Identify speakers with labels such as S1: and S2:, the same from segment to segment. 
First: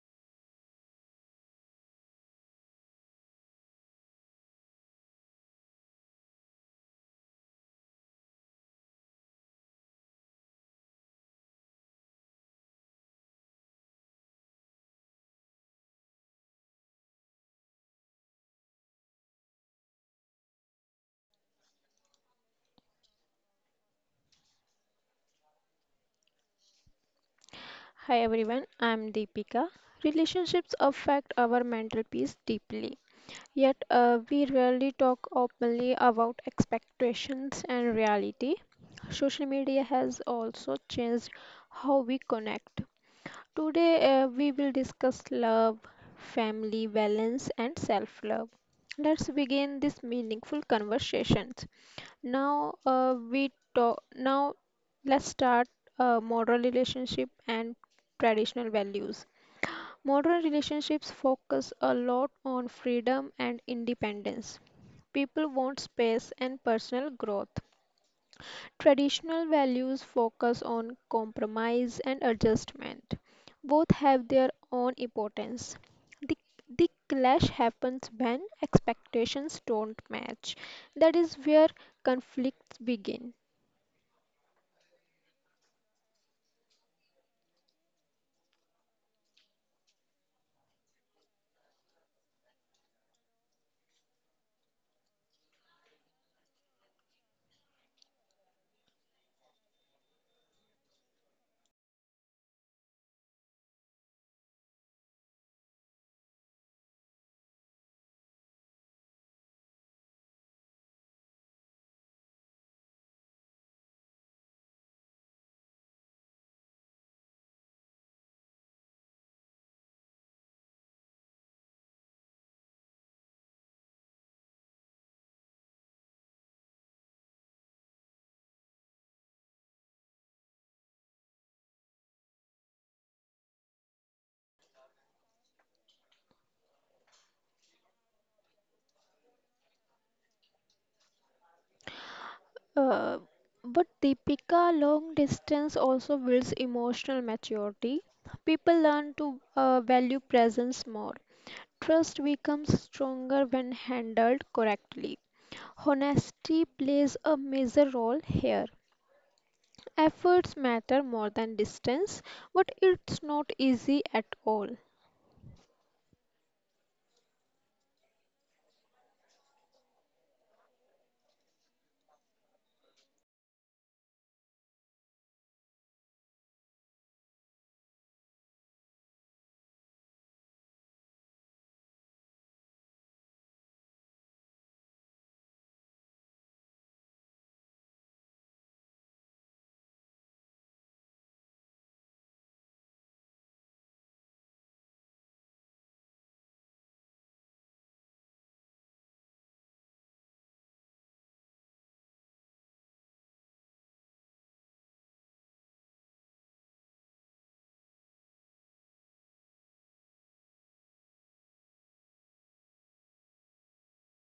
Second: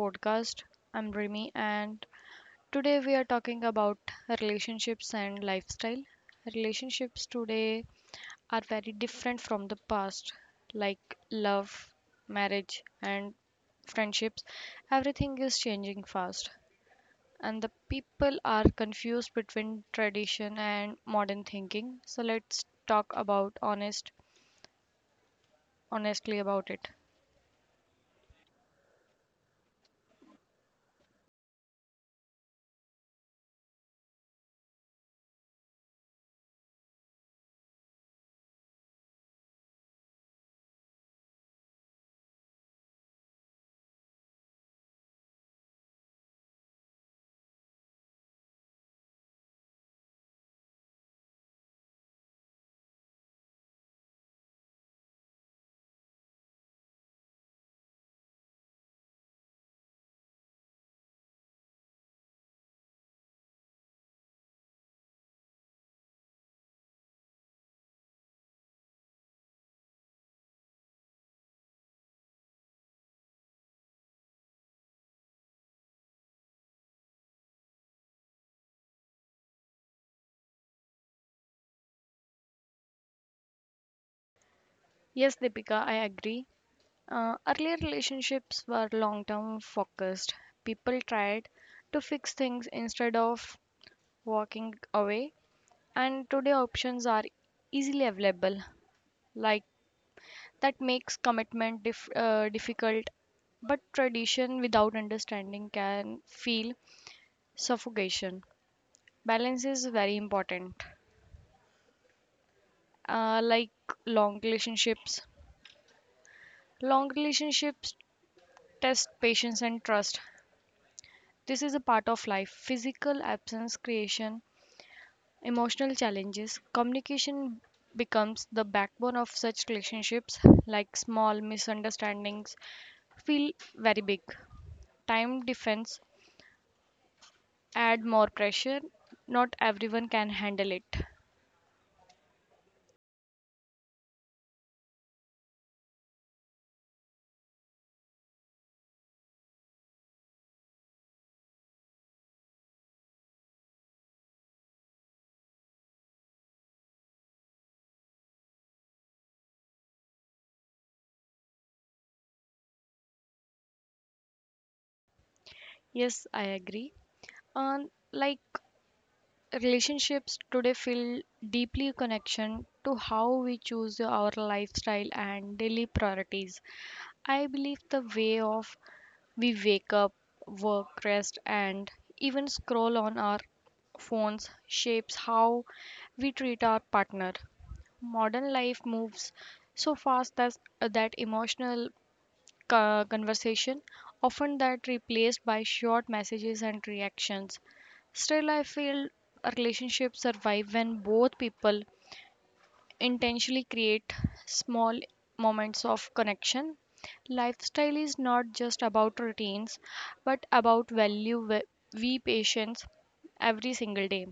S1: podcast. I'm Rimi and today we are talking about relationships and lifestyle. Relationships today are very different from the past like love, marriage and friendships. Everything is changing fast and the people are confused between tradition and modern thinking. So let's talk about honestly about it.
S2: Hi everyone, I'm Deepika. Relationships affect our mental peace deeply, yet, we rarely talk openly about expectations and reality. Social media has also changed how we connect. Today, we will discuss love, family balance, and self love. Let's begin this meaningful conversations. Now, we talk. Now, let's start modern relationship and traditional values. Modern relationships focus a lot on freedom and independence. People want space and personal growth. Traditional values focus on compromise and adjustment. Both have their own importance. The, the clash happens when expectations don't match. That is where conflicts begin.
S1: Yes, Deepika, I agree. Earlier relationships were long term focused. People tried to fix things instead of walking away, and today options are easily available. Like that makes commitment difficult, but tradition without understanding can feel suffocation. Balance is very important. Uh, like long relationships, Long relationships test patience and trust. This is a part of life. Physical absence creation emotional challenges. Communication becomes the backbone of such relationships like small misunderstandings feel very big. Time defense add more pressure. Not everyone can handle it.
S2: Uh, but Deepika, long distance also builds emotional maturity. People learn to value presence more. Trust becomes stronger when handled correctly. Honesty plays a major role here. Efforts matter more than distance, but it's not easy at all.
S1: Yes, I agree. And like relationships today feel deeply connection to how we choose our lifestyle and daily priorities. I believe the way of we wake up work rest and even scroll on our phones shapes how we treat our partner. Modern life moves so fast that emotional conversation, often that replaced by short messages and reactions. Still, I feel a relationship survive when both people intentionally create small moments of connection. Lifestyle is not just about routines, but about value we patience every single day.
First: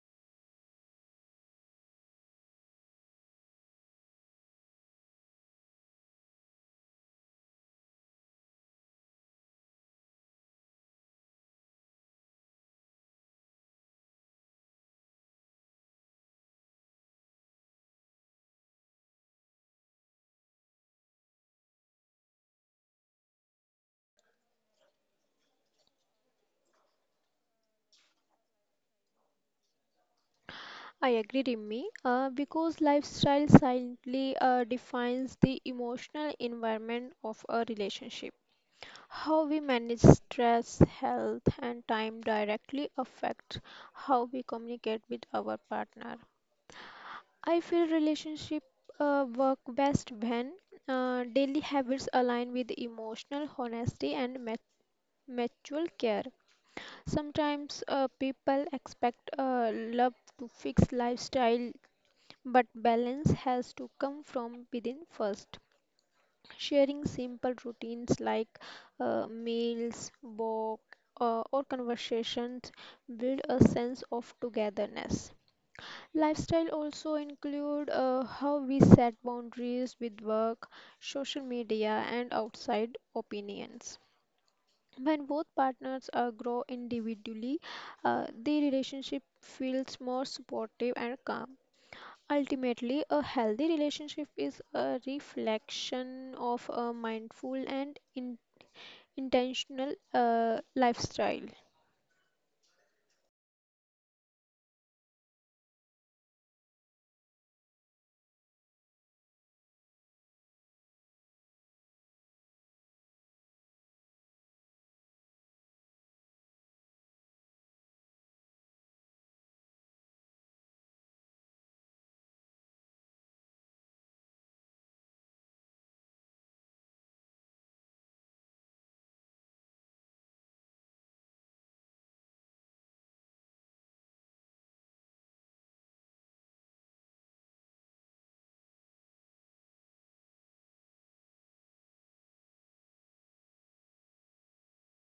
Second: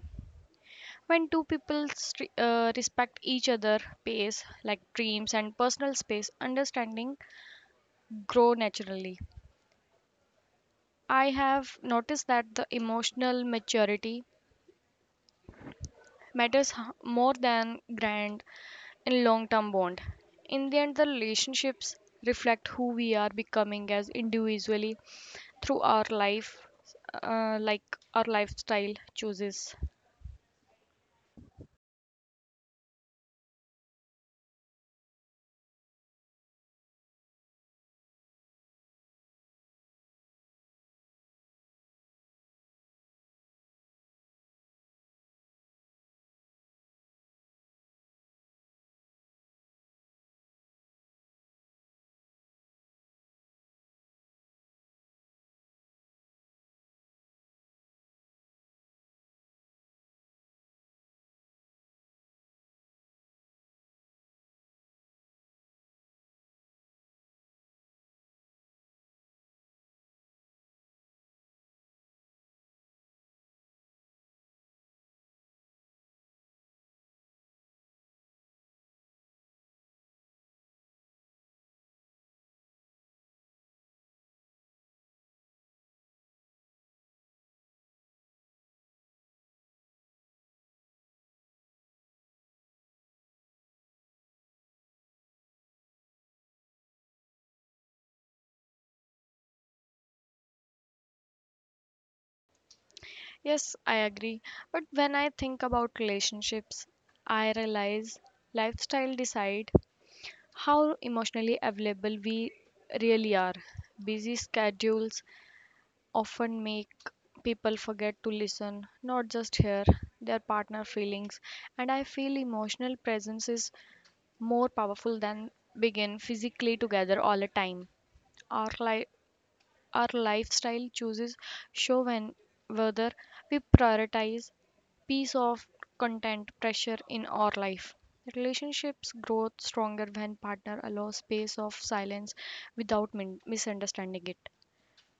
S1: When two people respect each other pace, like dreams and personal space, understanding grow naturally. I have noticed that the emotional maturity more than grand in long term bond. In the end, the relationships reflect who we are becoming as individually through our life, like our lifestyle choices.
S2: I agree, Rimmy, because lifestyle silently defines the emotional environment of a relationship. How we manage stress, health, and time directly affect how we communicate with our partner. I feel relationship work best when daily habits align with emotional honesty and mutual care. Sometimes people expect love to fix lifestyle, but balance has to come from within first. Sharing simple routines like meals, walk, or conversations build a sense of togetherness. Lifestyle also include how we set boundaries with work, social media, and outside opinions. When both partners grow individually, the relationship feels more supportive and calm. Ultimately, a healthy relationship is a reflection of a mindful and intentional lifestyle.
S1: Yes, I agree. But when I think about relationships, I realize lifestyle decide how emotionally available we really are. Busy schedules, often make people forget to listen, not just hear their partner feelings. And I feel emotional presence is more powerful than begin physically together all the time. Our li- our lifestyle chooses show when whether we prioritize piece of content pressure in our life. Relationships grow stronger when partner allows space of silence without misunderstanding it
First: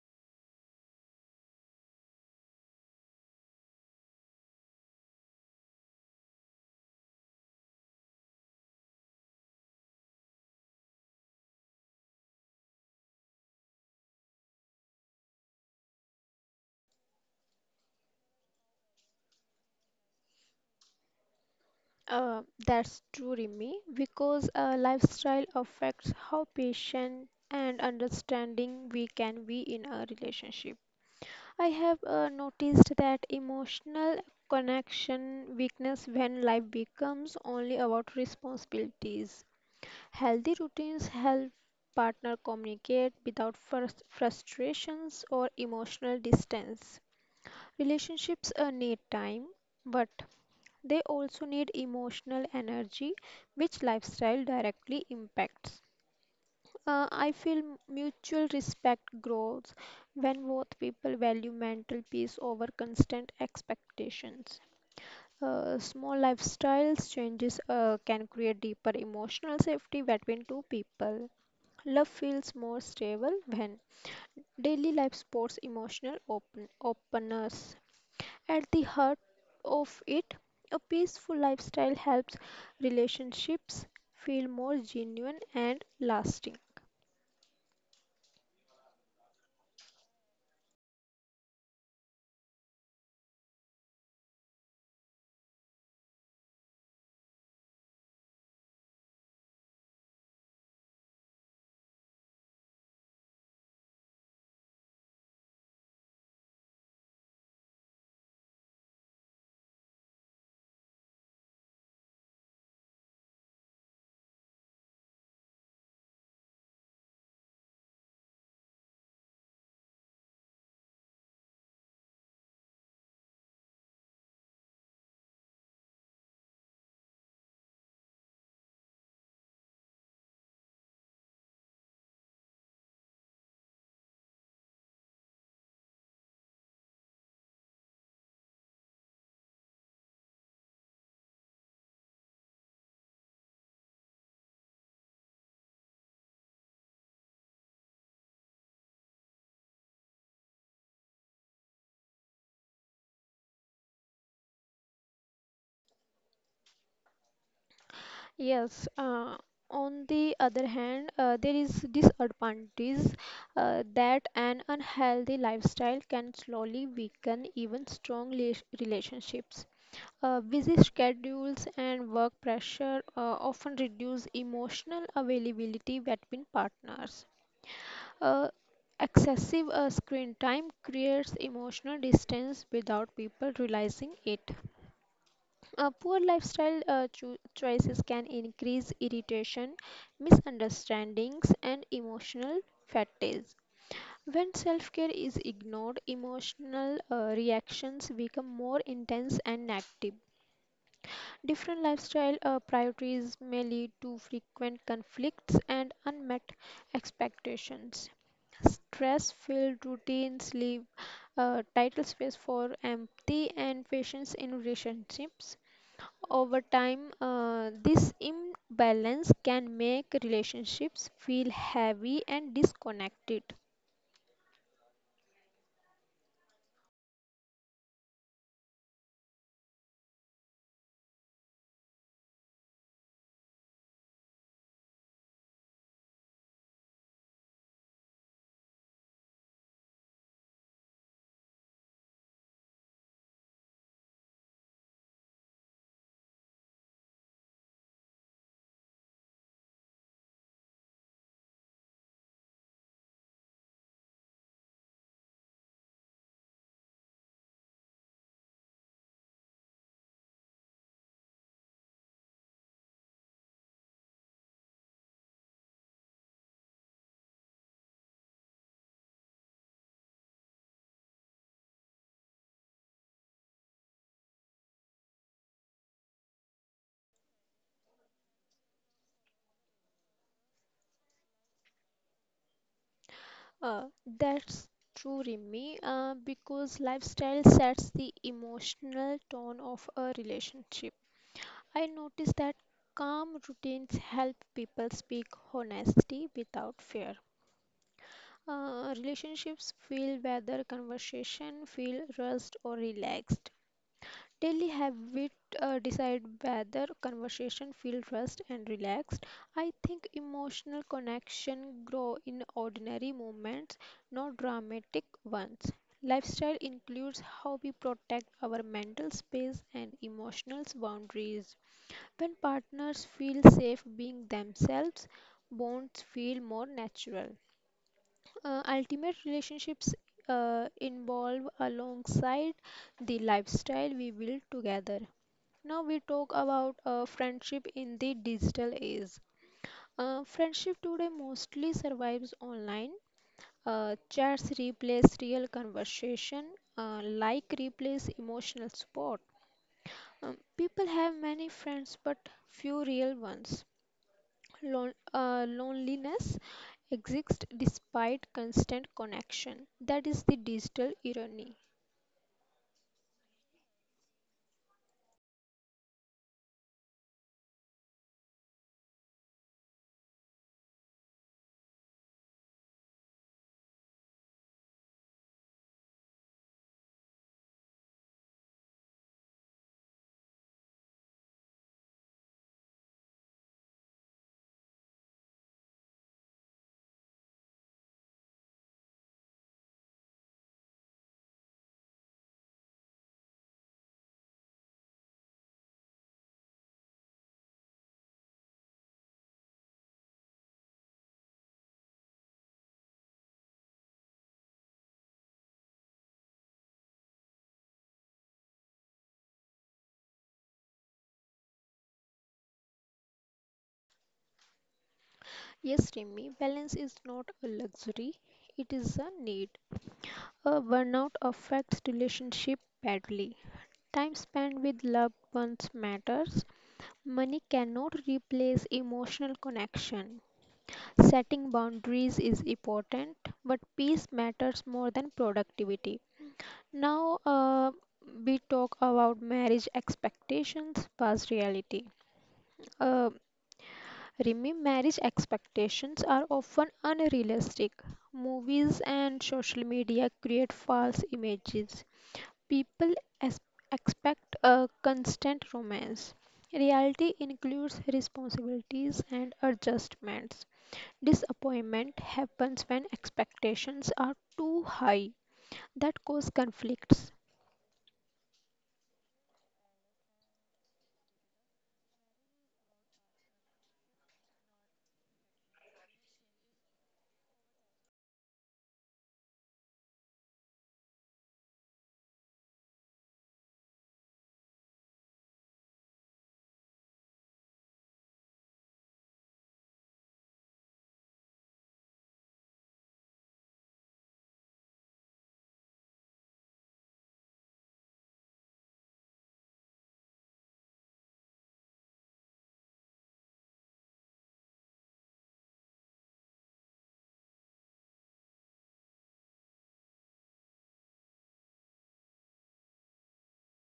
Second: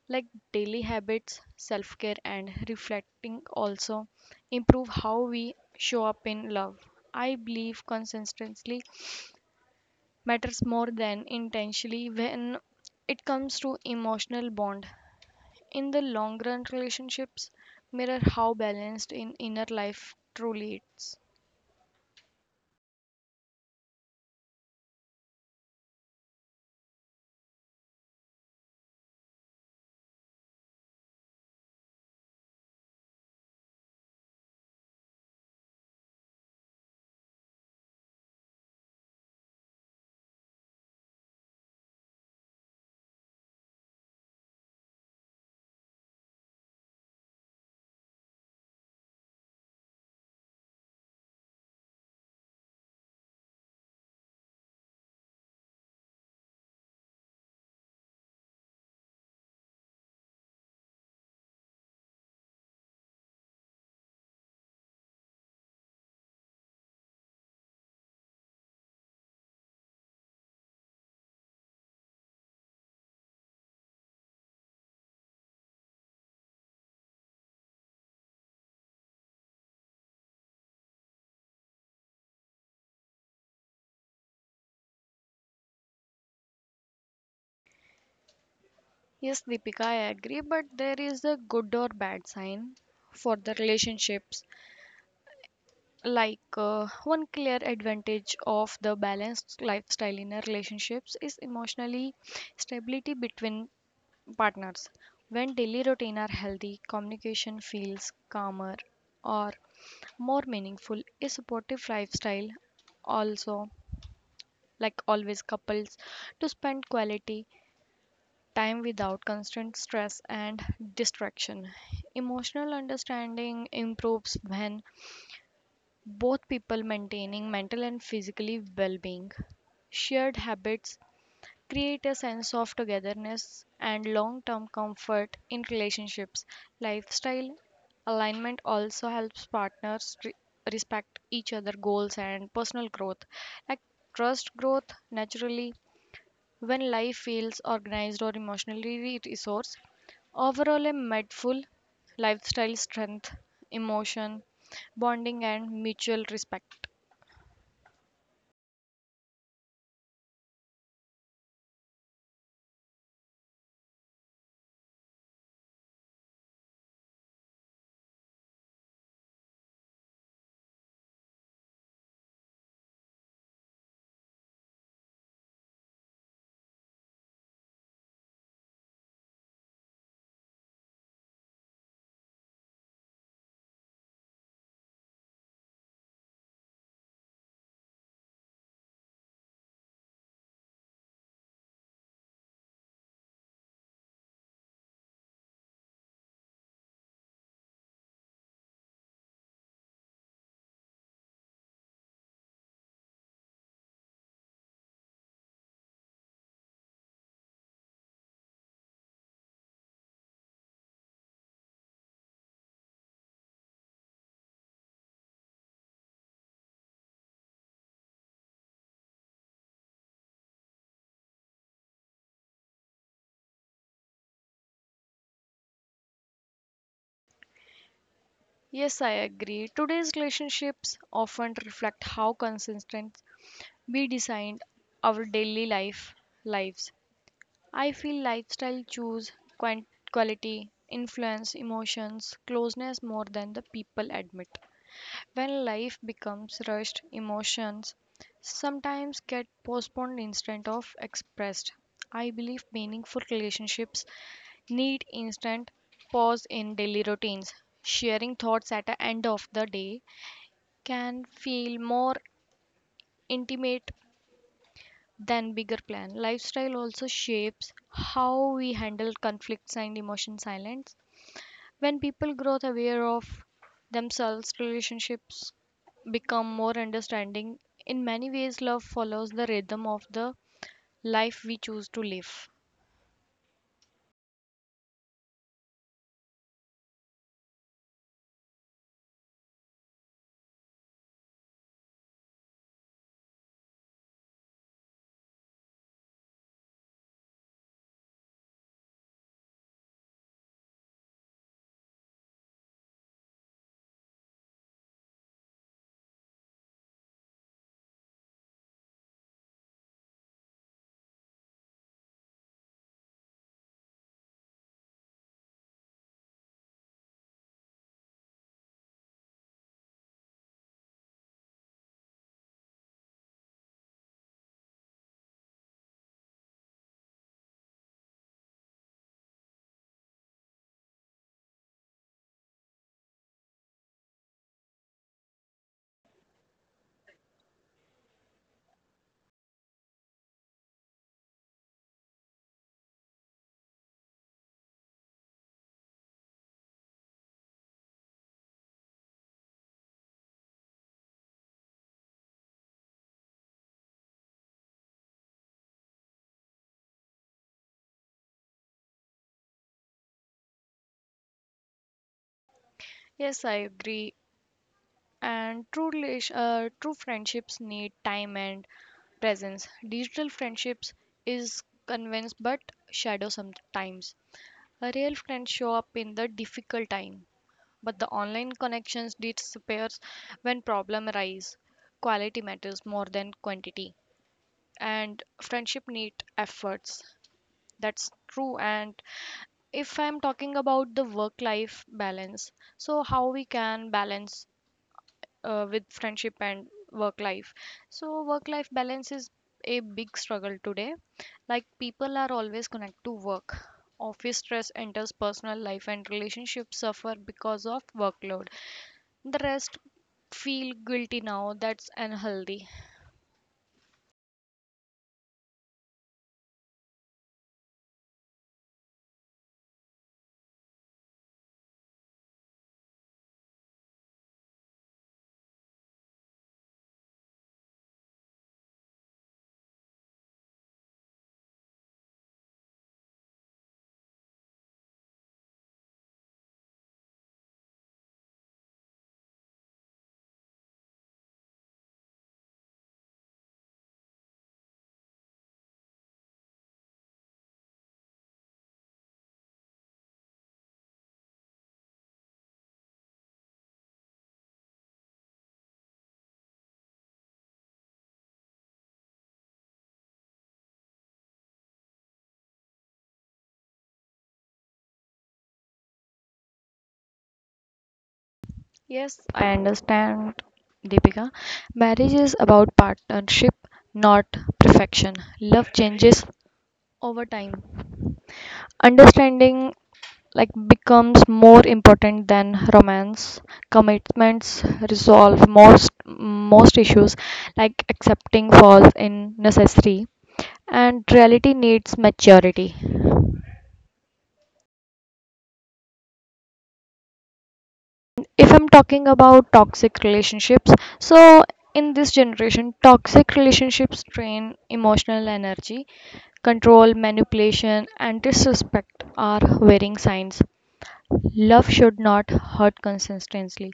S1: like daily habits, self care, and reflecting also improve how we show up in love. I believe consistency matters more than intentionally when it comes to emotional bond. In the long run, relationships mirror how balanced in inner life truly is.
S2: That's true, Rimi, because lifestyle affects how patient and understanding we can be in a relationship. I have noticed that emotional connection weakness when life becomes only about responsibilities. Healthy routines help partner communicate without frustrations or emotional distance. Relationships need time, but they also need emotional energy, which lifestyle directly impacts. I feel mutual respect grows when both people value mental peace over constant expectations. Small lifestyle changes can create deeper emotional safety between two people. Love feels more stable when daily life supports emotional open openness. At the heart of it, a peaceful lifestyle helps relationships feel more genuine and lasting.
S1: Yes, Deepika, I agree, but there is a good or bad sign for the relationships like one clear advantage of the balanced lifestyle in our relationships is emotionally stability between partners when daily routine are healthy communication feels calmer or more meaningful. A supportive lifestyle also like always couples to spend quality time without constant stress and distraction. Emotional understanding improves when both people maintaining mental and physically well-being. Shared habits create a sense of togetherness and long-term comfort in relationships. Lifestyle alignment also helps partners respect each other goals and personal growth. Like trust growth naturally when life feels organized or emotionally resourced. Overall, a mindful lifestyle strength, emotion, bonding, and mutual respect.
S2: Yes, on the other hand, there is disadvantages that an unhealthy lifestyle can slowly weaken even strong relationships. Busy schedules and work pressure often reduce emotional availability between partners. Uh, Excessive screen time creates emotional distance without people realizing it. Poor lifestyle choices can increase irritation, misunderstandings, and emotional fatigue. When self care is ignored, emotional reactions become more intense and negative. Different lifestyle priorities may lead to frequent conflicts and unmet expectations. Stress filled routines leave title space for empathy and patience in relationships. Over time, this imbalance can make relationships feel heavy and disconnected.
S1: Yes, I agree. Today's relationships often reflect how consistent we designed our daily life lives. I feel lifestyle choose quan- quality, influence, emotions, closeness more than the people admit. When life becomes rushed, emotions sometimes get postponed instead of expressed. I believe meaningful relationships need instant pause in daily routines. Sharing thoughts at the end of the day can feel more intimate than bigger plan. Lifestyle also shapes how we handle conflicts and emotion silence. When people grow aware of themselves relationships become more understanding. In many ways love follows the rhythm of the life we choose to live.
S2: Uh, that's true, Rimi, because lifestyle sets the emotional tone of a relationship. I notice that calm routines help people speak honesty without fear. Relationships feel whether conversation feel rushed or relaxed. Daily habit decide whether conversation feel trust and relaxed. I think emotional connection grow in ordinary moments, not dramatic ones. Lifestyle includes how we protect our mental space and emotional boundaries. When partners feel safe being themselves, bonds feel more natural. Ultimate relationships involve alongside the lifestyle we build together. Now we talk about friendship in the digital age. Friendship today mostly survives online. Chats replace real conversation, like replace emotional support. People have many friends but few real ones. Loneliness exists despite constant connection. That is the digital irony.
S1: Yes, I agree. And true friendships need time and presence. Digital friendships is convinced but shadow. Sometimes a real friend show up in the difficult time but the online connections disappears when problem arise. Quality matters more than quantity and friendship need efforts. That's true. And if I'm talking about the work life balance, so how we can balance with friendship and work life. So work life balance is a big struggle today like people are always connected to work. Office stress enters personal life and relationships suffer because of workload. The rest feel guilty now, that's unhealthy.
S2: Yes, Remy, balance is not a luxury, it is a need. A burnout affects relationship badly. Time spent with loved ones matters. Money cannot replace emotional connection. Setting boundaries is important, but peace matters more than productivity. Now, we talk about marriage expectations versus reality. Uh, Rimi, marriage expectations are often unrealistic. Movies and social media create false images. People es- expect a constant romance. Reality includes responsibilities and adjustments. Disappointment happens when expectations are too high that cause conflicts.
S1: Yes, I understand, Deepika. Marriage is about partnership, not perfection. Love changes over time. Understanding like becomes more important than romance. Commitments resolve most issues like accepting falls in necessary and reality needs maturity. If I'm talking about toxic relationships, so in this generation, toxic relationships drain emotional energy, control, manipulation, and disrespect are worrying signs. Love should not hurt consistently,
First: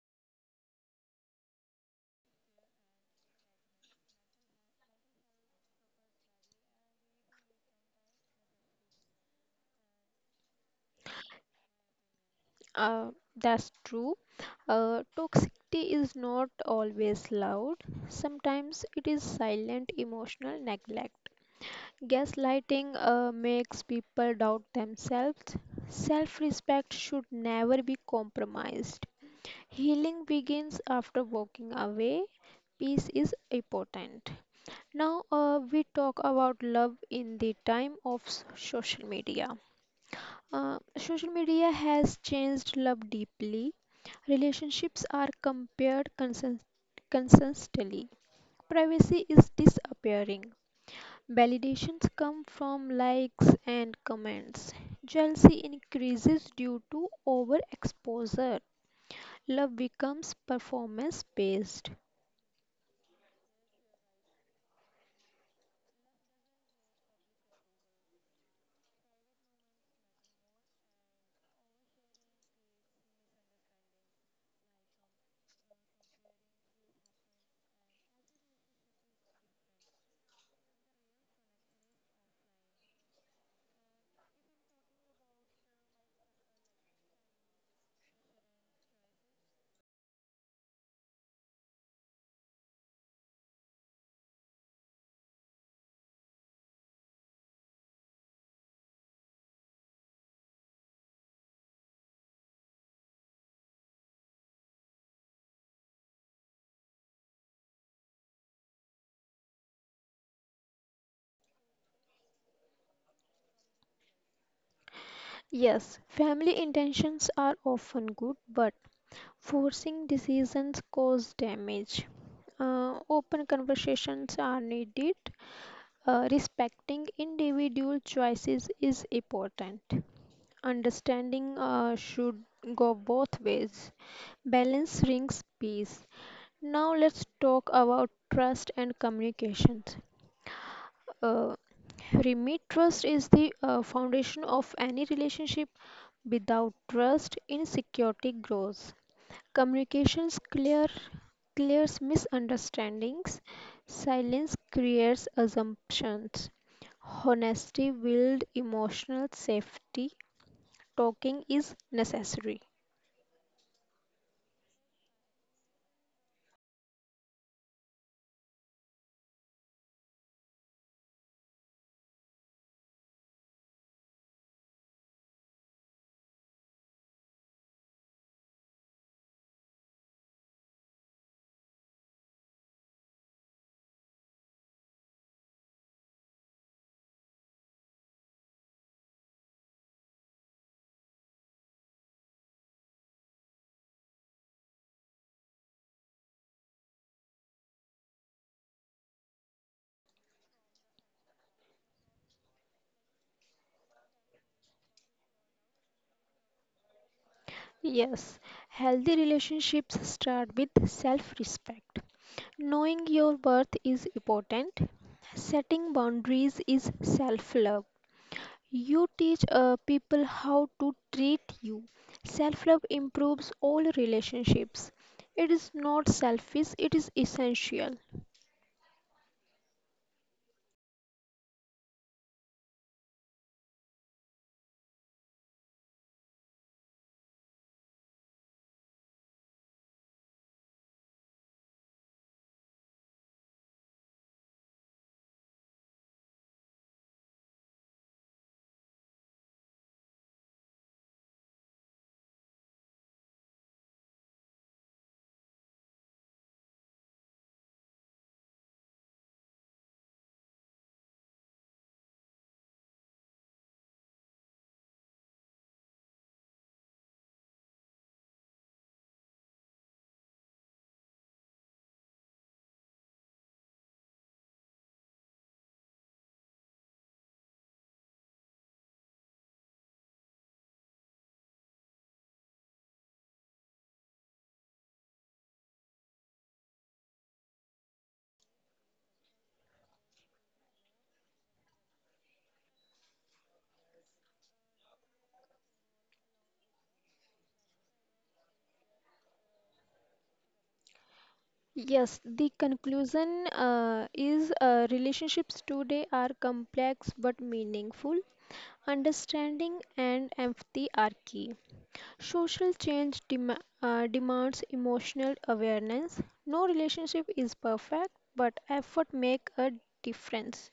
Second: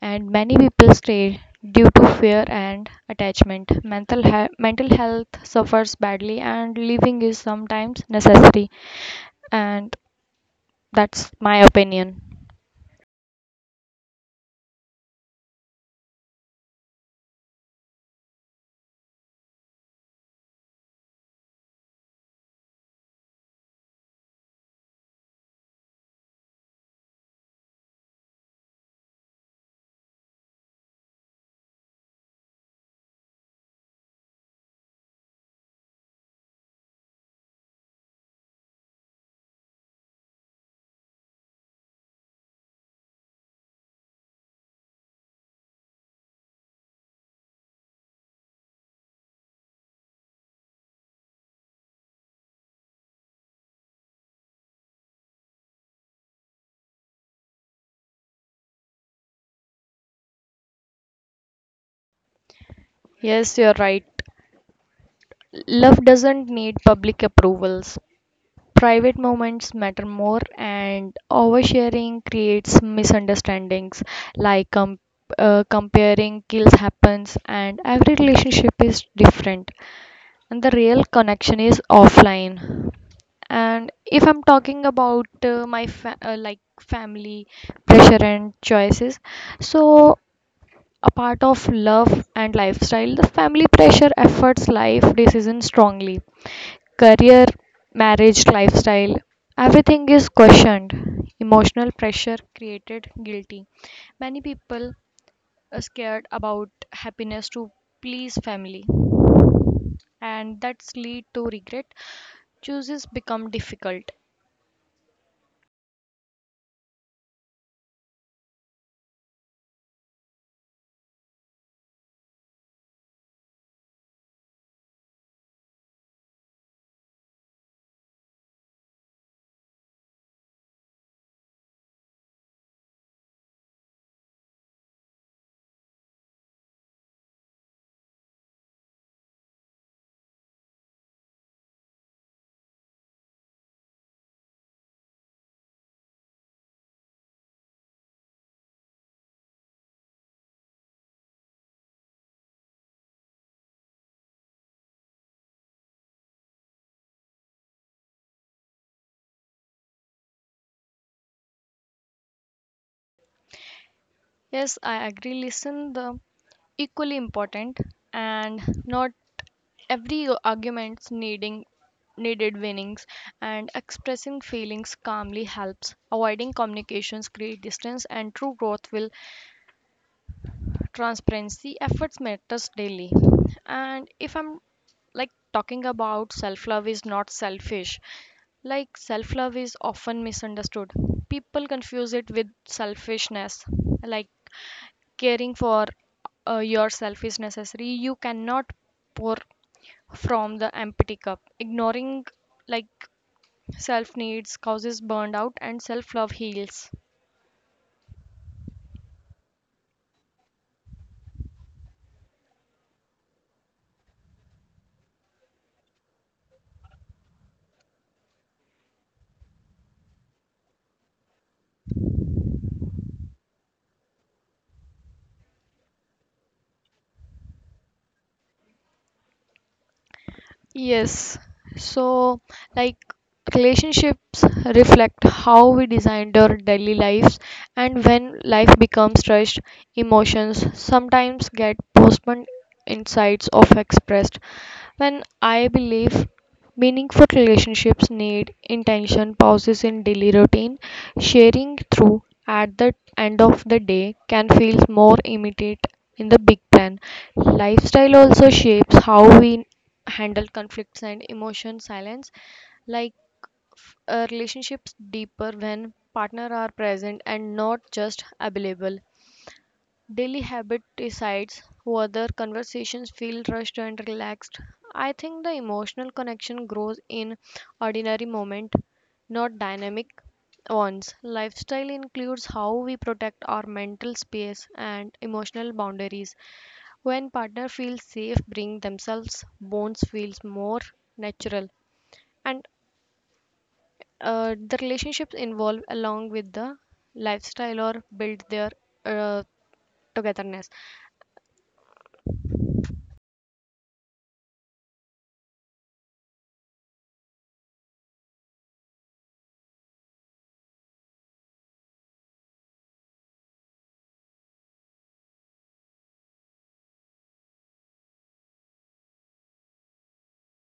S1: and many people stay due to fear and attachment. Mental health suffers badly, and leaving is sometimes necessary, and that's my opinion.
S2: That's true. Toxicity is not always loud. Sometimes it is silent emotional neglect. Gaslighting makes people doubt themselves. Self respect should never be compromised. Healing begins after walking away. Peace is important. Now, we talk about love in the time of social media. Social media has changed love deeply. Relationships are compared consistently. Privacy is disappearing. Validations come from likes and comments. Jealousy increases due to overexposure. Love becomes performance based.
S1: Yes, you're right. Love doesn't need public approvals. Private moments matter more, and oversharing creates misunderstandings like comparing kills happens, and every relationship is different, and the real connection is offline. And if I'm talking about like family pressure and choices, so a part of love and lifestyle. The family pressure affects life decisions strongly. Career, marriage, lifestyle, everything is questioned. Emotional pressure created guilty. Many people are scared about happiness to please family and that's lead to regret. Choices become difficult.
S2: Yes, family intentions are often good, but forcing decisions cause damage. Open conversations are needed. Respecting individual choices is important. Understanding should go both ways. Balance brings peace. Now let's talk about trust and communications. Uh, Remit trust is the foundation of any relationship. Without trust, insecurity grows. Communications clears misunderstandings. Silence creates assumptions. Honesty builds emotional safety. Talking is necessary.
S1: Yes, I agree. Listen the equally important and not every arguments needing needed winnings and expressing feelings calmly helps avoiding communications create distance and true growth will transparency efforts matters daily. And if I'm like talking about self love is not selfish like self love is often misunderstood. People confuse it with selfishness like caring for yourself is necessary. You cannot pour from the empty cup ignoring like self needs causes burnout and self love heals.
S2: Yes, healthy relationships start with self respect. Knowing your worth is important. Setting boundaries is self love. You teach people how to treat you. Self love improves all relationships. It is not selfish, it is essential.
S1: Yes. So like relationships reflect how we designed our daily lives. And when life becomes rushed, emotions sometimes get postponed insights of expressed. When I believe meaningful relationships need intention pauses in daily routine, sharing through at the end of the day can feel more immediate in the big plan. Lifestyle also shapes how we handle conflicts and emotion silence like relationships deeper when partner are present and not just available. Daily habit decides whether conversations feel rushed and relaxed. I think the emotional connection grows in ordinary moment, not dynamic ones. Lifestyle includes how we protect our mental space and emotional boundaries. When partner feels safe, bring themselves, bonds feels more natural. And the relationships involve along with the lifestyle or build their uh, togetherness.
S2: Yes, the conclusion is relationships today are complex but meaningful. Understanding and empathy are key. Social change demands emotional awareness. No relationship is perfect, but effort make a difference.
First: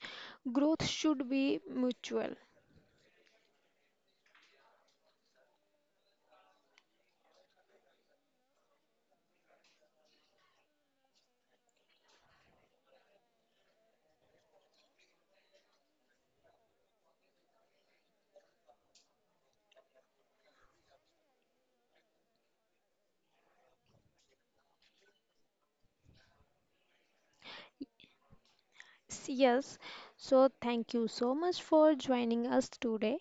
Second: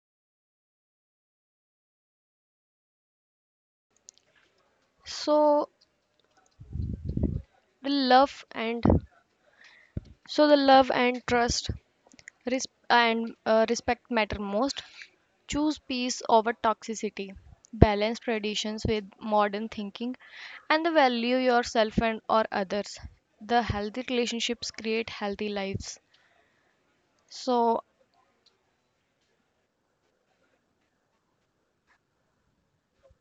S2: Growth should be mutual.
S1: So the love and trust res- and respect matter most. Choose peace over toxicity. Balance traditions with modern thinking and the value yourself and or others. The healthy relationships create healthy lives. So
S2: Yes, so thank you so much for joining us today.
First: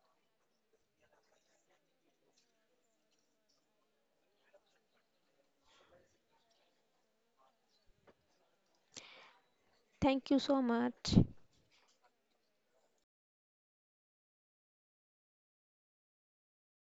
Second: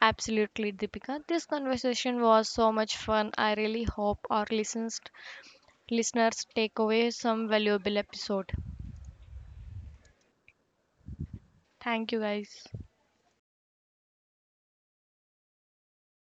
S1: absolutely, Deepika. This conversation was so much fun. I really hope our listeners take away some valuable episode.
S2: Thank you so much.
S1: Thank you guys.